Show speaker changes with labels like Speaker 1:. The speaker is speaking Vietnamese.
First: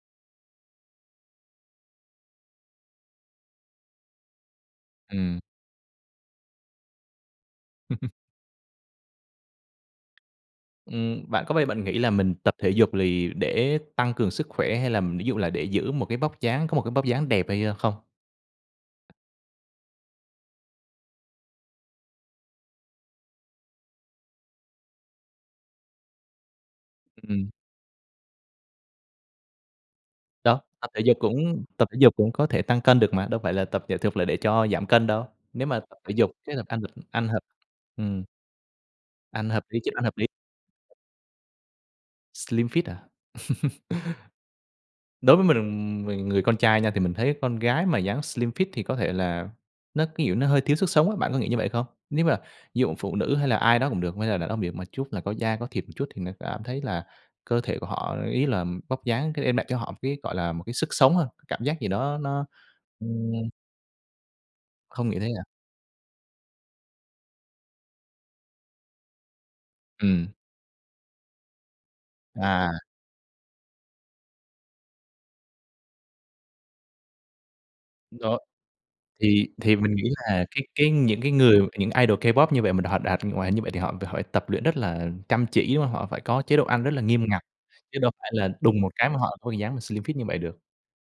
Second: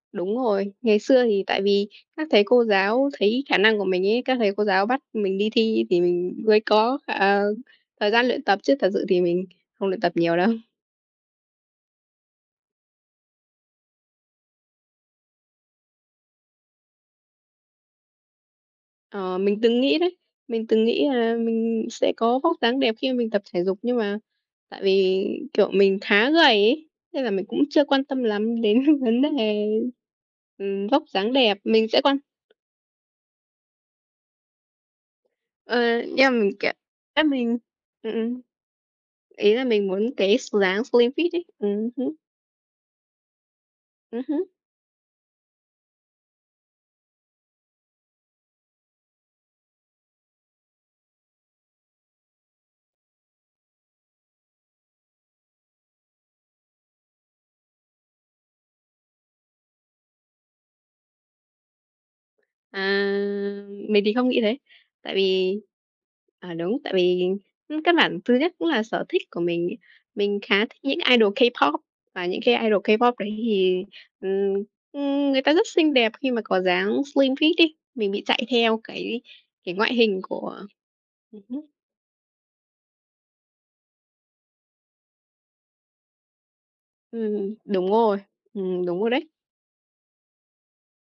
Speaker 1: Đúng rồi. Ngày xưa thì tại vì các thầy cô giáo thấy khả năng của mình ấy, các thầy cô giáo bắt mình
Speaker 2: Ừm.
Speaker 1: đi thi thì mình mới có, ờ, thời gian luyện tập, chứ thật sự thì mình không luyện tập nhiều đâu.
Speaker 2: Ừ, bạn có bao giờ bạn nghĩ là mình tập thể dục lì để tăng cường sức khỏe, hay là ví dụ là để giữ một cái vóc dáng, có một cái vóc dáng đẹp hay, ơ, không?
Speaker 1: Ờ, mình từng nghĩ đấy. Mình từng nghĩ là mình sẽ có vóc dáng đẹp khi mà mình tập thể dục, nhưng mà tại vì, kiểu, mình khá gầy ấy, nên là mình
Speaker 2: Ừm.
Speaker 1: cũng chưa quan tâm lắm đến vấn đề,
Speaker 2: Đâu,
Speaker 1: ừm,
Speaker 2: tập thể
Speaker 1: vóc
Speaker 2: dục
Speaker 1: dáng đẹp.
Speaker 2: cũng tập
Speaker 1: Mình
Speaker 2: thể
Speaker 1: sẽ
Speaker 2: dục
Speaker 1: quan
Speaker 2: cũng có thể tăng cân được mà, đâu phải là tập thể dục là để cho giảm cân đâu? Nếu
Speaker 1: Ờ,
Speaker 2: mà tập thể dục
Speaker 1: yeah, mình
Speaker 2: kết hợp
Speaker 1: kiểu
Speaker 2: ăn
Speaker 1: ơ,
Speaker 2: ăn hợp
Speaker 1: mình ừm,
Speaker 2: ừm.
Speaker 1: ừm.
Speaker 2: Ăn
Speaker 1: Ý
Speaker 2: hợp
Speaker 1: là
Speaker 2: lý
Speaker 1: mình
Speaker 2: chứ, ăn
Speaker 1: muốn
Speaker 2: hợp lý.
Speaker 1: cái s dáng slim fit ấy. Ừm hứm.
Speaker 2: Slim fit à?
Speaker 1: Ừm hứm.
Speaker 2: Đối với mình, mình người con trai nha thì mình thấy con gái mà dáng slim fit thì có thể là nó, cái kiểu, nó hơi thiếu sức sống á. Bạn có nghĩ như vậy không? Nếu mà ví dụ phụ nữ hay là ai đó cũng được hay là đàn ông [unintelligible] một chút là có da có thịt một chút, thì nó cảm thấy là cơ thể của họ ý là vóc dáng sẽ đem lại cho họ một cái, gọi là, một cái sức sống hơn, cảm giác gì đó nó,
Speaker 1: À!
Speaker 2: ừm
Speaker 1: Mình thì không nghĩ thế.
Speaker 2: Không
Speaker 1: Tại
Speaker 2: nghĩ thế à?
Speaker 1: vì à, đúng, tại vì căn bản thứ nhất cũng là sở thích của mình ấy.
Speaker 2: Ừm.
Speaker 1: Mình khá thích những idol K-pop và những cái
Speaker 2: À.
Speaker 1: idol K-pop đấy thì, ừm, ừm, người ta rất xinh đẹp khi mà có dáng slim fit ấy, mình bị
Speaker 2: Đó,
Speaker 1: chạy theo cái
Speaker 2: thì
Speaker 1: cái
Speaker 2: thì
Speaker 1: ngoại
Speaker 2: mình nghĩ
Speaker 1: hình
Speaker 2: là
Speaker 1: của
Speaker 2: cái cái những cái
Speaker 1: ừm
Speaker 2: người,
Speaker 1: hứm.
Speaker 2: những idol K-pop như vậy mà họ đạt ngoài hình như vậy thì họ họ phải tập luyện rất là chăm chỉ, đúng hông? Họ phải có chế độ ăn rất là nghiêm ngặt,
Speaker 1: Ừm, đúng
Speaker 2: chứ đâu
Speaker 1: rồi,
Speaker 2: phải là đùng
Speaker 1: ừm,
Speaker 2: một
Speaker 1: đúng
Speaker 2: cái
Speaker 1: rồi
Speaker 2: mà
Speaker 1: đấy.
Speaker 2: họ có dáng slim fit như vậy được.